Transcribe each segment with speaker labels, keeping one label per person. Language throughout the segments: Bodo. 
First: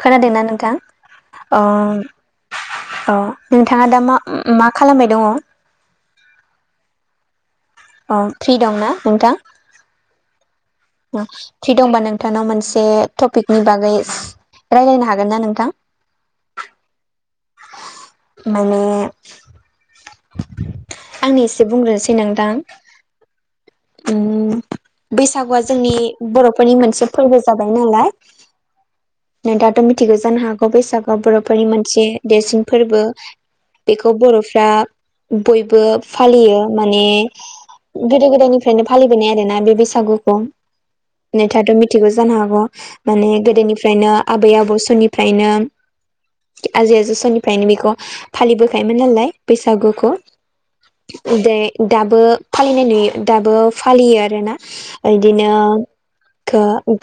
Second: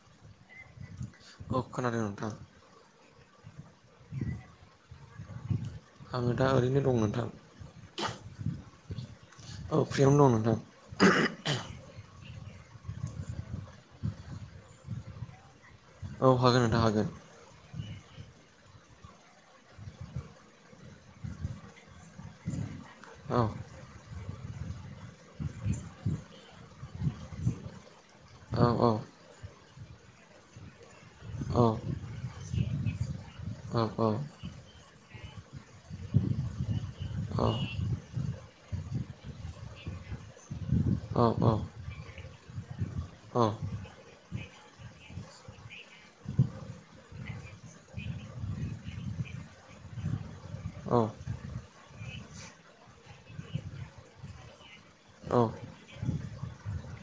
Speaker 1: खोनादोंना नोंथां
Speaker 2: औ
Speaker 1: अ
Speaker 2: खोनादों नोंथां
Speaker 1: अ नोंथाङा दा मा मा खालामबाय दङ
Speaker 2: आङो दा ओरैनो दं नोंथां
Speaker 1: अ फ्रि दंना नोंथां
Speaker 2: औ फ्रियावनो दं नोंथां
Speaker 1: फ्रि दंबा नोंथांनाव मोनसे टपिकनि बागै रायज्लायनो हागोन ना नोंथां
Speaker 2: औ हागोन नोंथां हागोन
Speaker 1: माने आंनो एसे बुंग्रोनोसै नोंथां
Speaker 2: अ
Speaker 1: बैसागुआ जोंनि बर'फोरनि मोनसे फोरबो जाबाय नालाय
Speaker 2: औ औ
Speaker 1: नोंथाङाथ' मिथिगौ जानो हागौ बैसागुआव
Speaker 2: औ
Speaker 1: बर'फोरनि मोनसे देरसिन फोरबो
Speaker 2: औ
Speaker 1: बेखौ बर'फ्रा बयबो फालियो माने
Speaker 2: औ
Speaker 1: गोदो गोदायनिफ्रायनो फालिबोनाय आरो ना बे बैसागुखौ नोंथाङाथ
Speaker 2: औ
Speaker 1: मिथिगौ जानो हागौ माने गोदोनि फ्रायनो आबै आबौ समनिफ्रायनो आजै आजौ समनिफ्रायनो बेखौ फालिबोखायोमोन नालाय बैसागुखौ दाबो फालिनाय नुयो दाबो फालियो आरोना बिदिनो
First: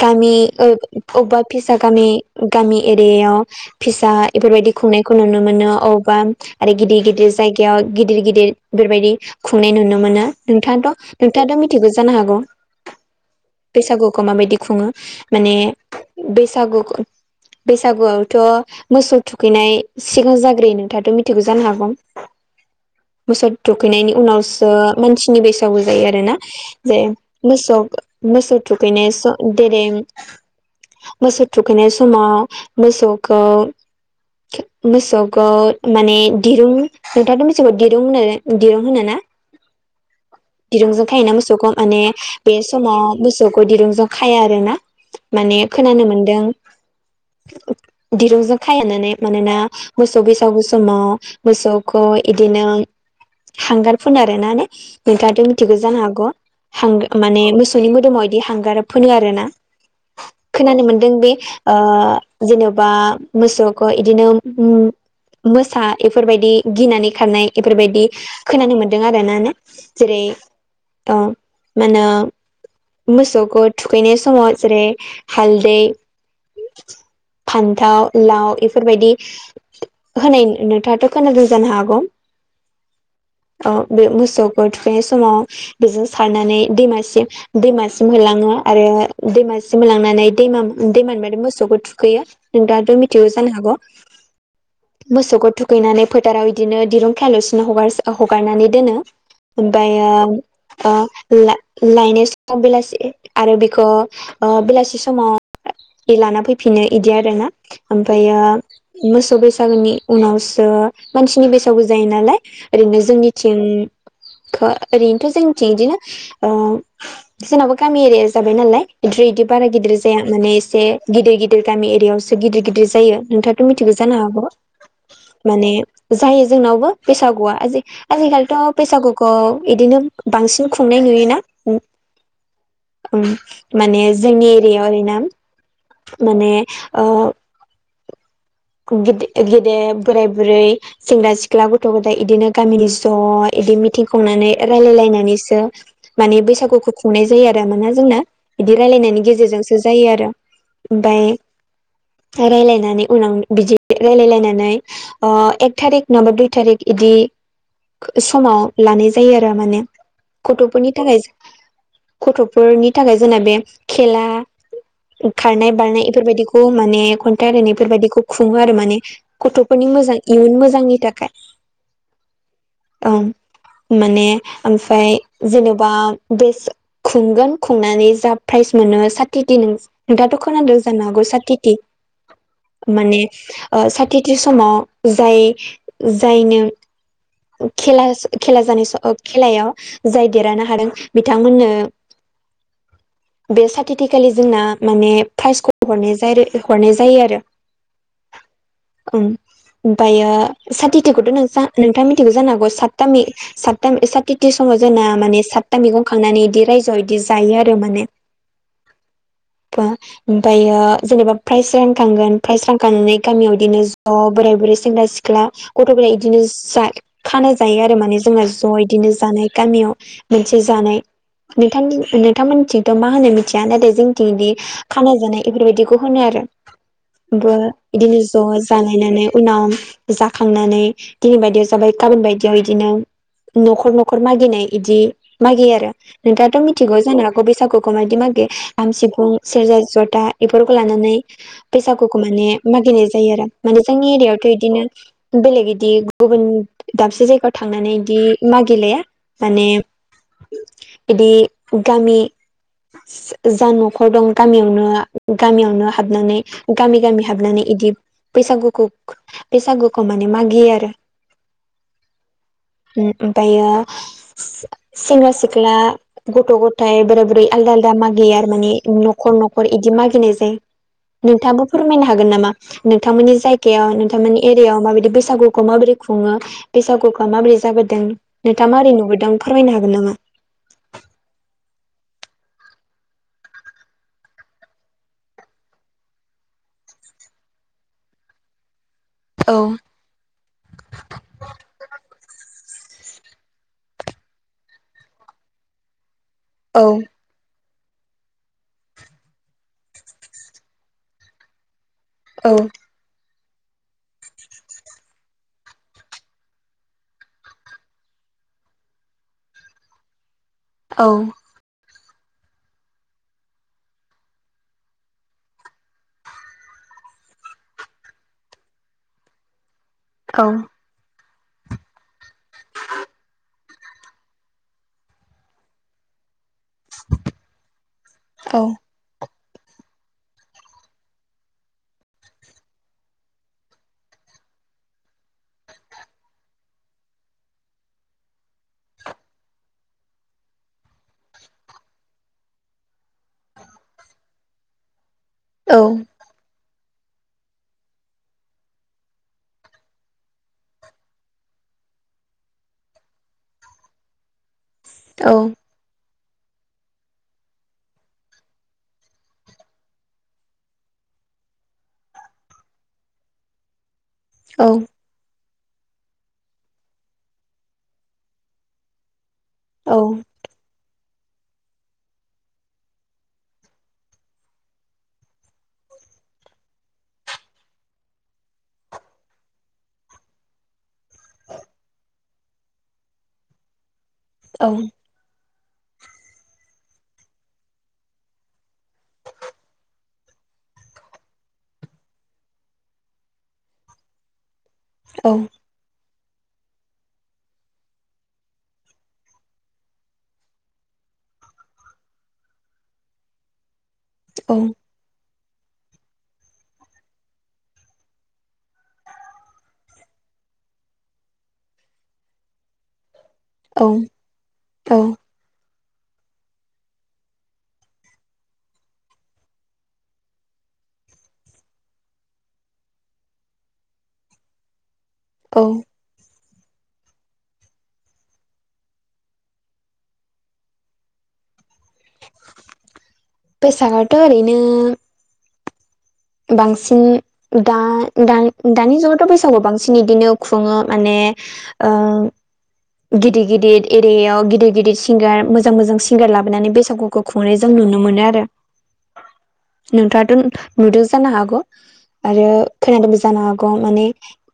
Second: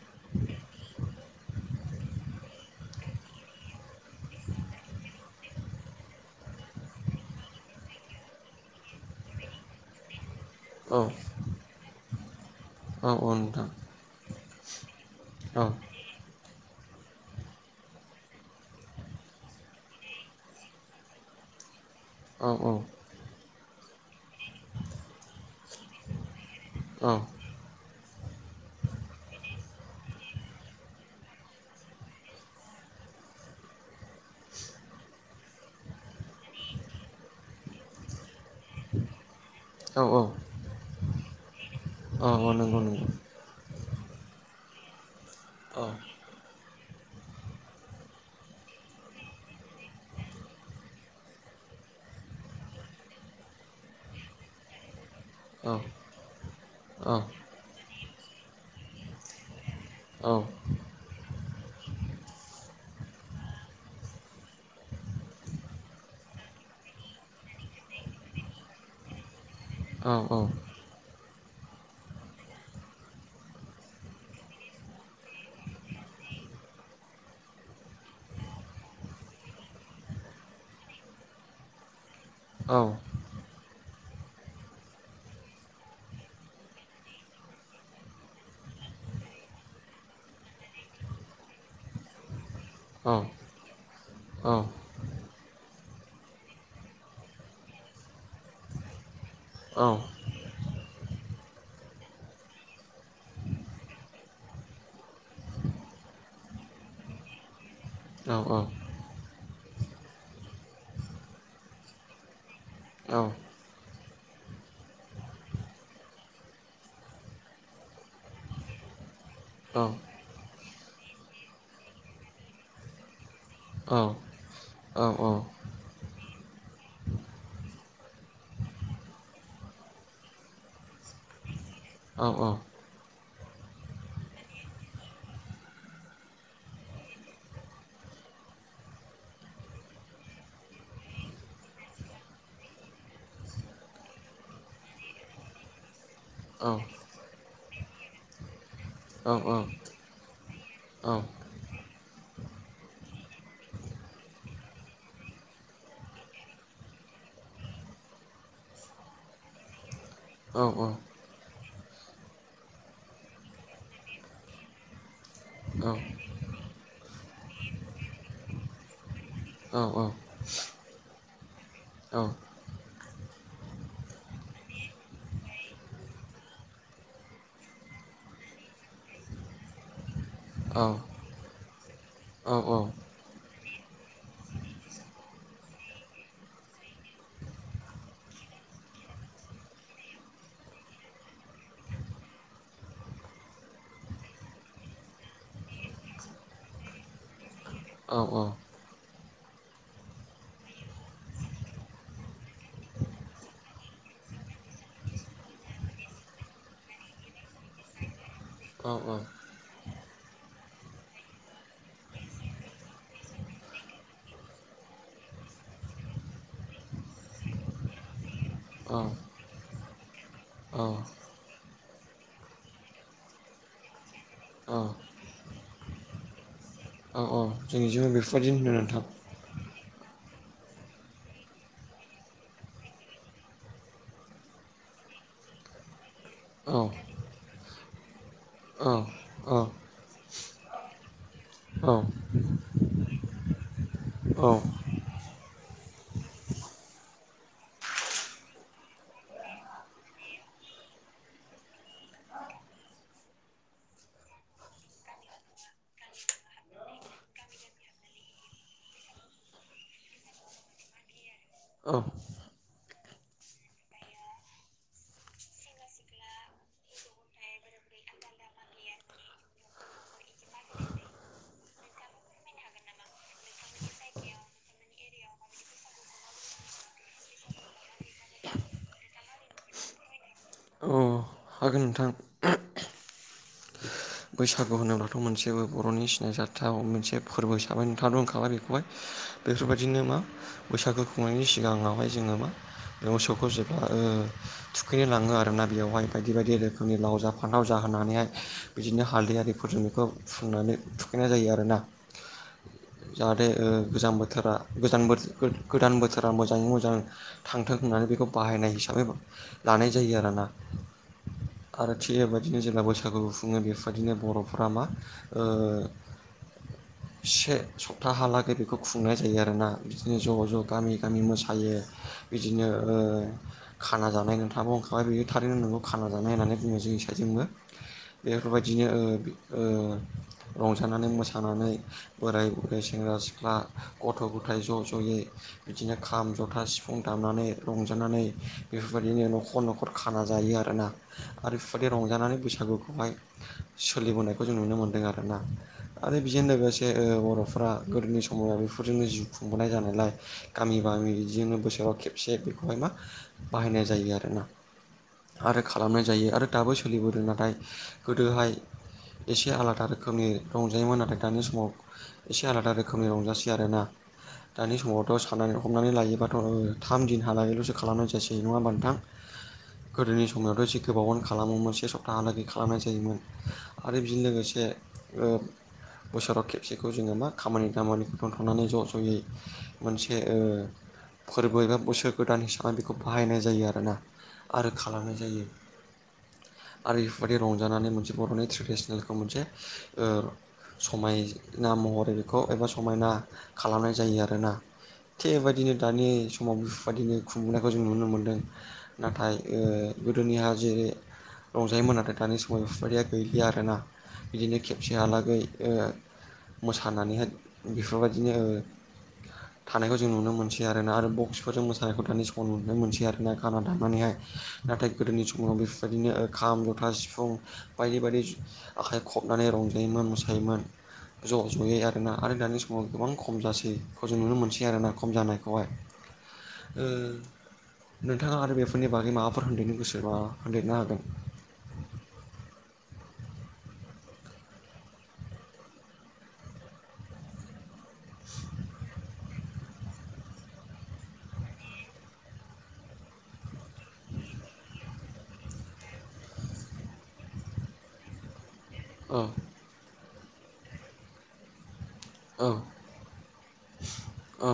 Speaker 1: गामि अबेबा फिसा गामि गामि एरियायाव फिसा बेफोरबायदि खुंनायखौ नुनो मोनो अबेबा आरो गिदिर गिदिर जायगायाव गिदिर गिदिर बेफोरबायदि खुंनाय नुनो मोनो नोंथां
Speaker 2: औ
Speaker 1: नोंथाङाथ' मिथिगौ जानो हागौ
Speaker 2: औ औ नोंथां
Speaker 1: बैसागुखौ माबायदि खुङो माने
Speaker 2: औ
Speaker 1: बैसागु बैसागुआवथ' मोसौ थुखैनाय सिगा जाग्रोयो नोंथाङाथ' मिथिगौ जानो हागौ
Speaker 2: औ औ
Speaker 1: मोसोर थुखैनायनि उनावसो मानसिनि बैसागुबो जायो आरो ना जे मोसौ मोसौ थुखैनाय जेरै मोसौ थुखैनाय समाव मोसौखौ मोसौखौ माने दिरुं नोंथांङाथ' बेसेबाव दिरुं होन दिरुं होनो ना
Speaker 2: औ औ
Speaker 1: दिरुंजों खायोना मोसौखौ माने बे
Speaker 2: नंगौ नंगौ
Speaker 1: समाव मोसौखौ दिरुंजों खाया आरो ना माने
Speaker 2: औ
Speaker 1: खोनानो मोनदों दिरुंजों खाया होननानै मानोना मोसौ बैसागु समाव मोसौखौ इदिनो हांगारफुनो आरोनाे नोंथाङाथ'
Speaker 2: औ
Speaker 1: मिथिगौ जानो हागौ हां
Speaker 2: औ
Speaker 1: माने मोसौनि मोदोमाव बिदि हांगार फोनो आरो ना
Speaker 2: औ
Speaker 1: खोनानो मोनदों बे जेनेबा मोसौखौ इदिनो मोसा बेफोरबायदि गिनानै खारनाय बेफोरबायदि खोनानो मोन्दों आरो ना ने
Speaker 2: औ औ
Speaker 1: औ मा होनो मोसौखौ थुखैनाय समाव जेरै हालदै फान्थाव लाव इफोरबायदि होनाय नोंथांङाथ' खोनादोंं जानो हागौ
Speaker 2: औ
Speaker 1: बे मोसौखौ थुखैनाय समाव बेजों सारनानै दैमासिम दैमासिम होलाङो आरो दैमासिम होलांनानै दैमा दैमानिफ्राय मोसौखौ थुखैयो नोंथाङाथ' मिथिगौ जानो हागौ मोसौखौ थुखैनानै फोथाराव बिदिनो दिरुं खल'सिनोगार हगारनानै दोनो ओमफ्रायो लायनाय सम बेलासि आरो बेखौ बेलासि समाव लाना फैफिनो बिदि आरोना ओमफ्रायो मोसौ बैसागोनि उनावसो मानसिनि बैसागबो जायो नालाय ओरैनो जोंनिथिं ओरैनोथ' जोंनिथिं बिदिनो जोंनायाबो गामिरिया जाबाय नालाय बि बिदि बारा गिदिर माने एसे गिदिर गिदिर गामि एरियाायावसो गिदिर गिदिर जायो नोंथांङाथ' मिथिगौ जानो हागौ माने जायो जोंनावबो बैसागुवआजि आजिखालिथ' बैसागुखौ बिदिनो बांसिन खुंनाय नुयोना माने जोंनि एरियावा ओरै ना माने ओ गिद गेदेर बोराय बुरै सेंग्रा सिख्ला गथ' गथाय इदिनो गामिनि ज' बिदि मिथिं खंनानै रायलायलायनानैसो मानिे बैसागुखौ खुंनाय जायो आरो मानोना जोंना बिदि रायलायनायनि गेजेरजोंसो जायो आरो ओमफाय रायलायनानै उनाव बिदि रायलायलायनानै एक थारिक नङाबा दुइ थारिक बिदि समाव लानाय जायो आरो माने
Speaker 2: औ
Speaker 1: गथ'फोरनि थाखाय गथ'फोरनि थाखाय जोंना बे खेला खारनाय
Speaker 2: औ
Speaker 1: बारनाय बेफोरबायदिखौ माने खन्थाइ रायनाय बेफोरबायदिखौ खुङो आरो माने
Speaker 2: औ
Speaker 1: गथ'फोरनि मोजां इयुन मोजांनि थाखाय
Speaker 2: औ
Speaker 1: ओं माने ओमफ्राय जेनेबा बेस खुंगोन खुंनानै जा प्राइज मोनो साथिथि नों दाथ' खोनादों जानो हागौ साथिथि
Speaker 2: औ
Speaker 1: माने साथिथि समाव जाय जायनो खेला खेला जानाय स खेलायाव जाय देरहानो हादों बिथांमोननो बे साटिटिकेलि जोंना माने प्राइजखौ हर हरनाय जायो आरो
Speaker 2: औ औ
Speaker 1: ओमफ्रायो साथिथिखौथ' नों नोंथाङा मिथिखौ जानो हागौ सातताम सातथाम साथिथि समाव जोंना माने सातथा मैगं खांनानै बिदि रायजोआव इदि जायो आरो माने ओमफ्रायो जेनेबा प्राइज रानखांगोन प्राइस रानखांनानै गामियाव इदिनो ज' बोराइ बुरै सेंग्रा सिख्ला गथ'फोरा इदिनो जा खाना जायो आरो माने जोङो ज'
Speaker 2: औ
Speaker 1: बिदिनो जानाय गामियाव मोनसे
Speaker 2: औ
Speaker 1: जानाय नोंथां नोंथांमोनथिंथ' मा होनो मिथिया नाथाय जोंथिं दि खाना जानाय बेफोरबायदिखौ होनो आरो
Speaker 2: औ औ
Speaker 1: ओम
Speaker 2: जोंनिजोंबो
Speaker 1: बिदिनो
Speaker 2: बेफोरबायदिनो
Speaker 1: ज'
Speaker 2: होनो नोंथां
Speaker 1: जालायनानै उनाव जाखांनानै दिनै बायदियाव जाबाय गाबोन बायदियाव बिदिनो न'खर न'खर मागिनाय बिदि मागियो आरो नोंथाङाथ'
Speaker 2: औ
Speaker 1: मिथिगौ जानो हागौ बैसागुखौ मायदि मागे आाम
Speaker 2: औ
Speaker 1: सिफुं
Speaker 2: औ
Speaker 1: सेरजा जथा बेफोरखौ लानानै
Speaker 2: औ
Speaker 1: बैसागुखौ माने मागिनाय जायो आरो माने जोंनि
Speaker 2: औ
Speaker 1: एरिायावथ' बिदिनो बेलेग बिदि गुबुन दाबसे जायगायाव थांनानै इदि मागिलाया माने बिदि गामि जा न'खर दं गामियावनो गामियावनो हाबनानै गामि गामि हाबनानै इदि बैसागुखौ बैसागुखौ माने मागियो आरो
Speaker 2: औ
Speaker 1: ओमफ्रायो सेंग्रा सिख्ला गथ' गथाय बोरै बोरै आलदा आलदा मागियो आरो माने न'खर न'खर इदि मागिनाय जायो नोंथाबो फोरमायनो हागोन नामा नोंथांमोननि जायगायाव नोंथांमोननि एरियाायाव माबायदि बैसागुखौ माबोरै खुङो बैसागुखौ माबोरै जाबोदों नोंथांङा माबोरै नुबोदों फोरमायनो हागोन नामा
Speaker 2: अ हागोन नोंथां बैसागु होनोब्लाथ' मोनसेबो बर'नि सिनायजाथाव मोनसे फोरबो हिसाबै नोंथाङाथ' होनखाबाय बेखौहाय
Speaker 1: औ
Speaker 2: बेफोरबायदिनो मा बैसागो खुंनायनि सिगाङावहाय जोङो मा मोसौखौ जेब्ला थुखैनो लाङो आरोना बेवहाय बायदि बायदि
Speaker 1: औ
Speaker 2: रोखोमनि लाव जा फानथाव जा होनानैहाय बिदिनो हालदै आरिफोरजों बेखौ फुननानै थुखैनाय जायो आरोना
Speaker 1: औ
Speaker 2: जाहाथे गोजां बोथोरा गोदान बोथोरा मोजाङै मोजां थांथों होननानै बेखौ बाहायनाय हिसाबै लानाय जायो आरोना
Speaker 1: औ
Speaker 2: आरो थिग बेबायदिनो जोंना बैसागु बुङो बेबायदिनो बर'फोरा मा से सप्ताहालागै बेखौ खुंनाय जायो आरोना बिदिनो ज' ज'
Speaker 1: औ
Speaker 2: गामि गामि मोसायो बिदिनो खाना जानाय नोंथाङाबो बुंखाबाय बेयो थारैनो नंगौ खाना जानाय होननानै बुङो जोंनि साइतजोंबो बेफोरबायदिनो रंजानानै मोसानानै बोराय बुरै सेंग्रा सिख्ला गथ' गथाय ज' ज'यै बिदिनो खाम जथा सिफुं दामनानै रंजानानै बेफोरबायदिनो न'खर न'खर खाना जायो आरोना आरो बेफोरबायदि रंजानानै बैसागुखौहाय सोलिबोनायखौ जों नुनो मोन्दों आरोना
Speaker 1: औ
Speaker 2: आरो बेजों लोगोसे जे बर'फोरा गोदोनि समाव बेफोरजोंनो जिउ खुंबोनाय जानायलाय गामि बामि बिदिजोंनो बोसोराव खेब एसे बेखौहाय मा बाहायनाय जायो आरोना
Speaker 1: औ
Speaker 2: आरो खालामनाय जायो आरो दाबो सोलिबोदों नाथाय गोदोहाय एसे आलादा रोखोमनि रंजायोमोन नाथाय दानि समाव एसे आलादा रोखोमनि रंजासै आरोना
Speaker 1: औ
Speaker 2: दानि समाव दस सानानै हमनानै लायोबाथ' थाम दिनहालागैल'सो खालामनाय जायासै नङा होमाबा नोथां गोदोनि समावथ' जि गोबावानो खालामोमोन से सप्ताहलागै खालामनाय जायो जायोमोन आरो बेजों लोगोसे बोसोराव खेबसेखौ जोङो मा खामानि दामानि दोनथ'नानै ज' ज'यै मोनसे फोरबो एबा बोसोर गोदान हिसेबै बेखौ बाहायनाय जायो आरोना आरो खालामनाय जायो आरो बेफोरबायदि रंजायो लानानै मोनसे बर'नि ट्रेडिसनेलखौ मोनसे समायना महरै बेखौ एबा समायना खालामनाय जायो आरोना थिग
Speaker 1: औ
Speaker 2: बेबायदिनो दानि समाव बेफोरबायदिनो खुंबोनायखौ जों नुनो मोनदों नाथाय गोदोनिहा जेरै रंजायोमोन नाथाय दानि समाव बेफोरबायदिया गैलिया आरोना बिदिनो खेबसेहालागै मोसानानैहाय बेफोरबायदिनो थानायखौ जों नुनो मोनसै आरोना आरो बक्सफोरजों मोसानायखौ दानि समाव नुनो मोनसै आरोना लाना
Speaker 1: औ
Speaker 2: थांनानैहाय नाथाय
Speaker 1: औ
Speaker 2: गोदोनि समाव बेफोरबायदिनो खाम जथा सिफुं बायदि बायदि आखाइ खबनानै रंजायोमोन मोसायोमोन ज' ज'यै आरोना आरो दानि समाव गोबां खम जासै बेखौ जों नुनो मोनसै आरोना खम जानाय
Speaker 1: औ
Speaker 2: खौहाय नोंथाङा आरो बेफोरनि बागै माबाफोर होनदेरनो गोसोबा होनदेरनो हागोन
Speaker 1: बैसागआथ' ओरैनो बांसिन दा दानि जुगावथ' बैसागु बांसिन बिदिनो खुङो माने ओ गिदिर गिदिर एरियायाव गिदिर गिदिर सिंगार मोजां मोजां सिंगार लाबोनानै बैसागु खुंनाय जों नुनो मोनो आरो
Speaker 2: ओ
Speaker 1: नोंथाङाथ' नुदों जानो हागौ आरो
Speaker 2: औ
Speaker 1: खोनादोंबो जानो हागौ माने
Speaker 2: औ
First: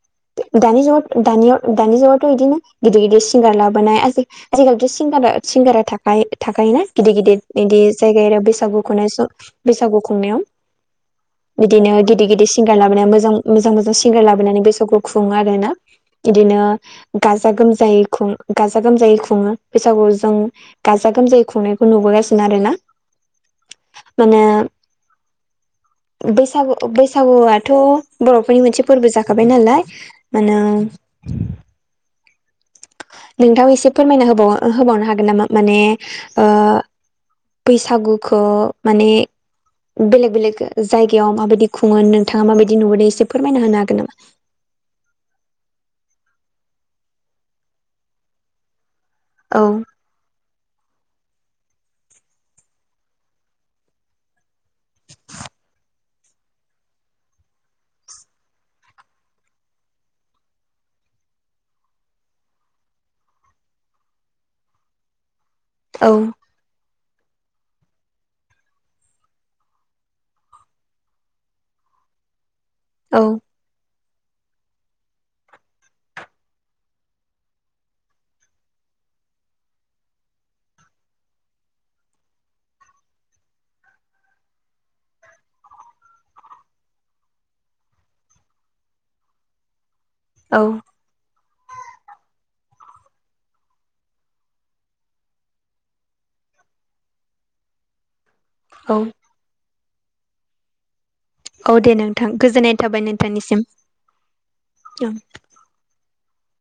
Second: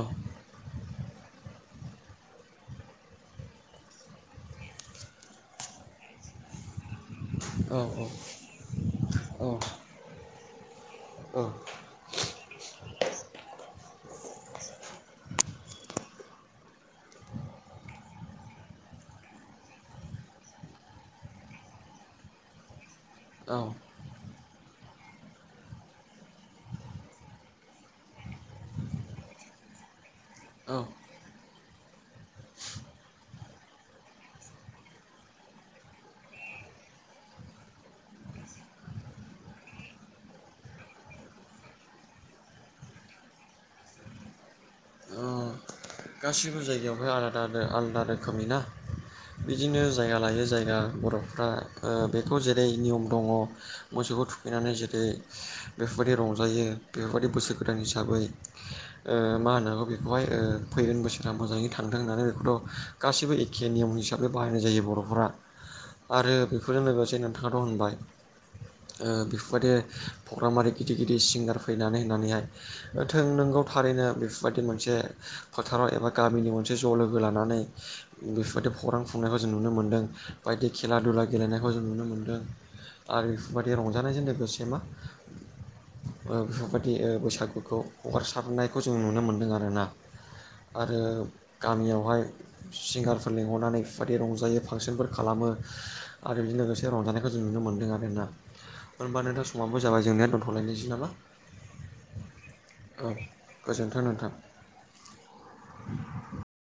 Speaker 1: दानि जुग दानि दानि जुगावथ बिदिनो गिदिर गिदिर सिंगार लाबोनाय आरो आजिखालिथ' सिंगारा सिंगारा थाख थाखोना गिदिर गिदिर
Speaker 2: औ
Speaker 1: बिदि जायगाय आरो बैसागु खुनाय सम बैसागु खुंनायाव बिदिनो गिदिर गिदिर सिंगार लाबोना मोजां मोजां मोजां सिंगार लाबोनानै बैसोरखौ खुङो आरो ना बिदिनो गाजा गोमजायै गाजा गोमजायै खुङो बैसागुआव जों गाजा गोमजायै खुंनायखौ नुबोगासिनो आरोना
Speaker 2: औ
Speaker 1: माने बैसागु बैसागुआथ' बर'फोरनि मोनसे फोरबो जाखाबाय नालाय
Speaker 2: औ
Speaker 1: माने नोंथां एसे फोरमायना होबाव होबावनो हागोन नामा माने ओ बैसागुखौ माने बेलेग बेलेग जायगायाव माबायदि खुङो नोंथाङा माबायदि नुबोदों एसे फोरमायना होनो हागोन नामा
Speaker 2: गासिबो जायगायावहाय आलादा आदा आलादा रोखोमै ना
Speaker 1: औ
Speaker 2: बिदिनो जायगा लायै जायगा बर'फ्रा बेखौ जेरै नियम दङ मोसौखौ थुखैनानै जेरै बेफोरबायदि रंजायो बेफोरबायदि बोसोर गोदान हिसाबै ओ मा होननांगौ बेखौहाय ओ फैगोन बोसोरा मोजाङै थांदों होननानै बेखौथ' गाैबो एखे नियम हिसाबै बाहायनाय जायो बर'फोरा आरो
Speaker 1: औ
Speaker 2: बेफोरजों लोगोसे नोंथाङाथ होनबाय बेफोरबायदि प्रग्रामारि गिदिर गिदिर सिंगार फैनानै होननानैहाय थों नंगौ थारैनो बेफोरबायदि मोनसे फोथाराव एबा गामिनि मोनसे ज' लोगो लानानै बेफोरबायदि खौरां फुंनायखौ जों नुनो मोनदों बायदि खेला दुला गेलेनायखौ जों नुनो मोन्दों आरो बेफोरबायाददि रंजानायजों लोगोसे मा बेफोरबायदि बैसागुखौ हगारसारनायखौ जों नुनो मोन्दों आरो ना
Speaker 1: औ
Speaker 2: गामियावहाय सिंगारफोर लिंहरनानै बेफोरबायदि रंजायो फांसनफोर खालामो आरो बिदिजों लोगोसे रंजानायखौ जों नुनो मोनदों आरोना
Speaker 1: औ
Speaker 2: होनबा नोंथां समाबबो जाबाय जोंनिया दोनथ'लायनोसै नामा
Speaker 1: औ दे नोंथां गोजोननाय थाबाय
Speaker 2: औ
Speaker 1: नोंथांनिसिम
Speaker 2: गोजोन्थों नोंथां
Speaker 1: औ
Speaker 2: [inaudible]